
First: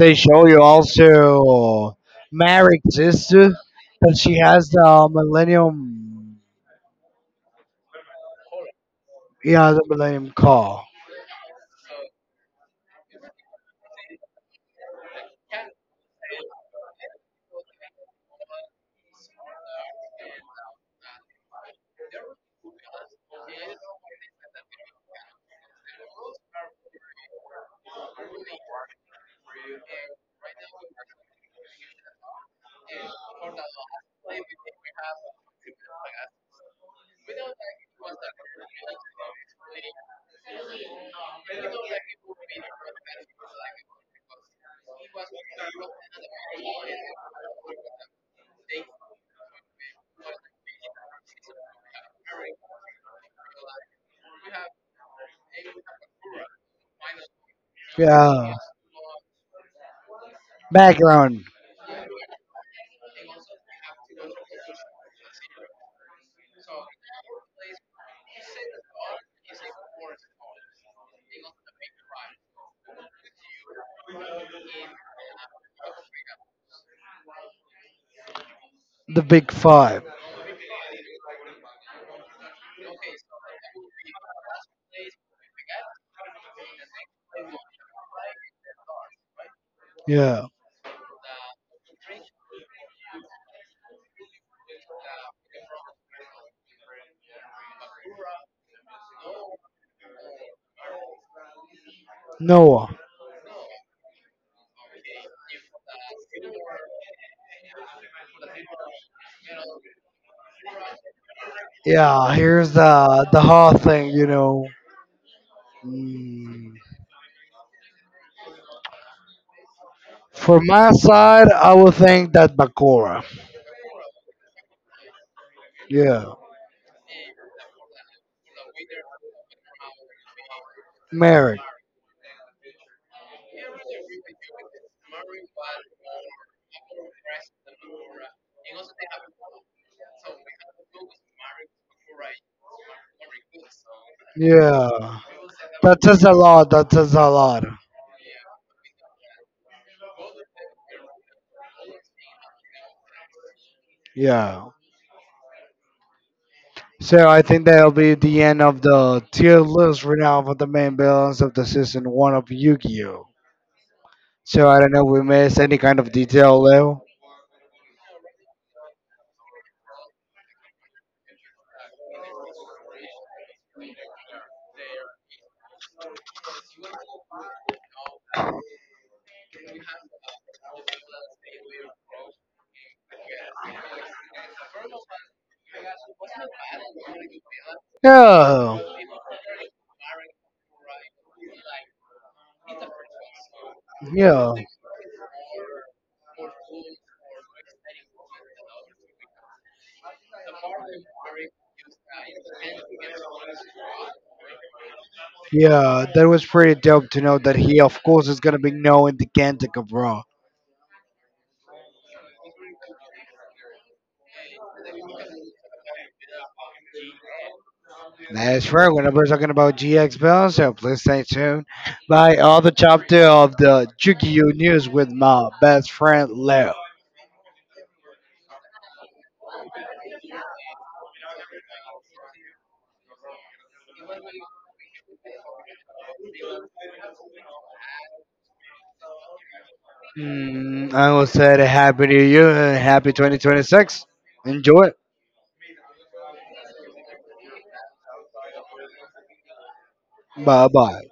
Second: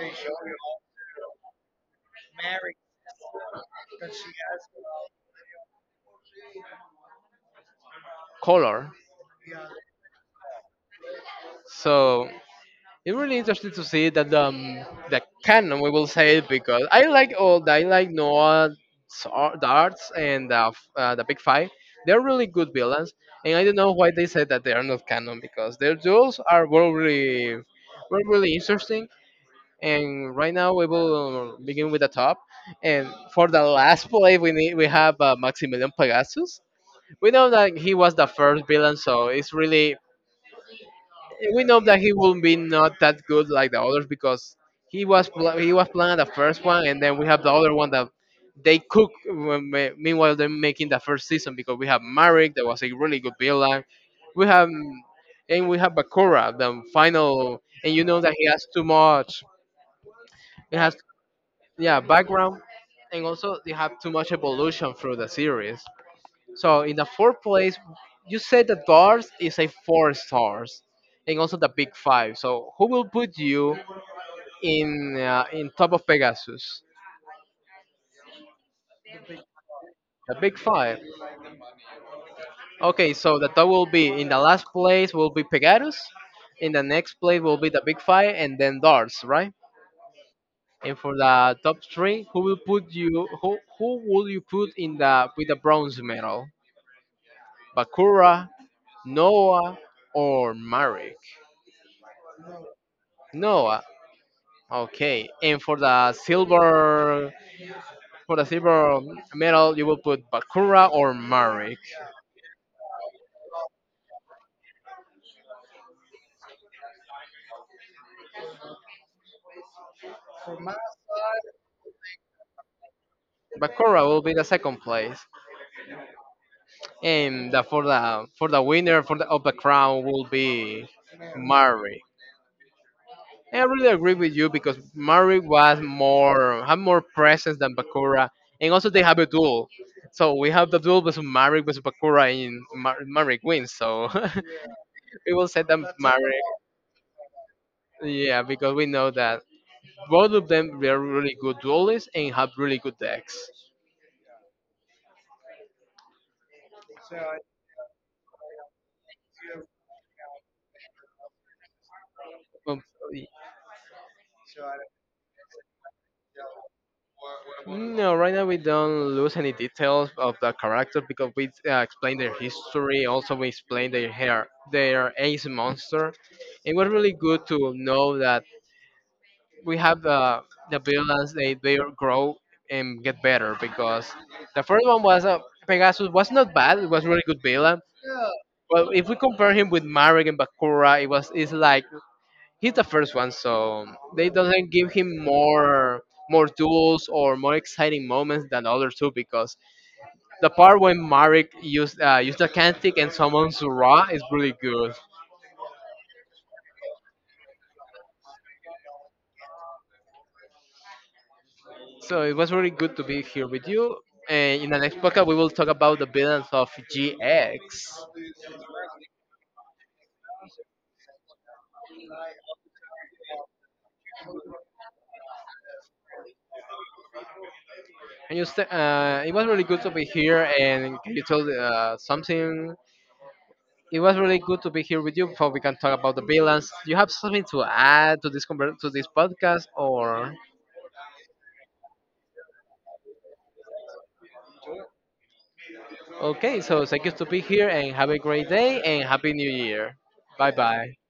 S2: They show you also Maric's sister that she has the millennium.
S1: color.
S2: Yeah, the millennium call.
S1: So it's really interesting to see that the canon we will say it because I like all that. I like Noah, ar- the and the big five. They're really good villains, and I don't know why they said that they are not canon because their duels are were really interesting. And right now we will begin with the top, and for the last play we have Maximilian Pegasus. We know that he was the first villain, so it's really and we know that he will be not that good like the others because he was playing the first one, and then we have the other one that they cook. Meanwhile, they're making the first season because we have Marek that was a really good villain. We have And we have Bakura, the final, and you know that he
S2: Yeah,
S1: has too much. It has
S2: background.
S1: Yeah, background, and also they have too much evolution through the series. So in the fourth place, you said that bars is a four stars, and also the big five. So who will put you in top of Pegasus?
S2: The big five.
S1: The big five. Okay, so the top will be, in the last place will be Pegasus, in the next place will be the big five, and then Darts, right?
S2: Yeah.
S1: And for the top three, who will put you? Who will you put in the with the bronze medal? Bakura, Noah, or Marek?
S2: Noah.
S1: Noah. Okay, and for the silver medal, you will put Bakura or Marek.
S2: Yeah, here's the hard thing, you know. Mm. For my side, I would think that Bakura.
S1: Bakura will be the second place,
S2: Yeah.
S1: and for the winner for the of the crown will be
S2: Mary.
S1: Marek. I really agree with you because Marek was more had more presence than Bakura, and also they have a duel. So we have the duel versus Marek versus Bakura, and Marek wins. So
S2: Yeah.
S1: *laughs* we will say that
S2: That says a
S1: Marek,
S2: lot. That says a lot.
S1: yeah, because we know that both of them they are really good duelists and have really good decks.
S2: Yeah. So I think that'll be the end of the tier list right now for the main balance of the season one of
S1: Um,
S2: Yu-Gi-Oh. So I don't know, if we missed any kind of detail, Leo?
S1: No, right now we don't lose any details of the character because we explain their history. Also, we explain their hair, their ace monster. It was really good to know that we have the villains. They grow and get better because the first one was Pegasus was not bad. It was really good villain.
S2: Yeah.
S1: But if we compare him with Marek and Bakura, it was it's like he's the first one, so they
S2: Yeah,
S1: doesn't give him more more duels or more exciting moments than the other two because the part when Marek used used a cantic and summons Ra is really good.
S2: yeah, that was pretty dope to know that he, of course, is gonna be knowing the Gantica, bro.
S1: So it was really good to be here with you. And in the next podcast, we will talk about the villains of GX.
S2: That's right. Whenever we're talking about GX Bell, so please stay tuned by all the chapter of the Yu news with my best friend Leo.
S1: And you, it was really good to be here. And can you tell something? It was really good to be here with you before we can talk about the villains. Do you have something to add to this to this podcast or?
S2: Mm, I will say that happy to you and happy 2026. Enjoy.
S1: Okay, so thank you to be here and have a great day and happy new year. Bye
S2: Bye
S1: bye.
S2: bye.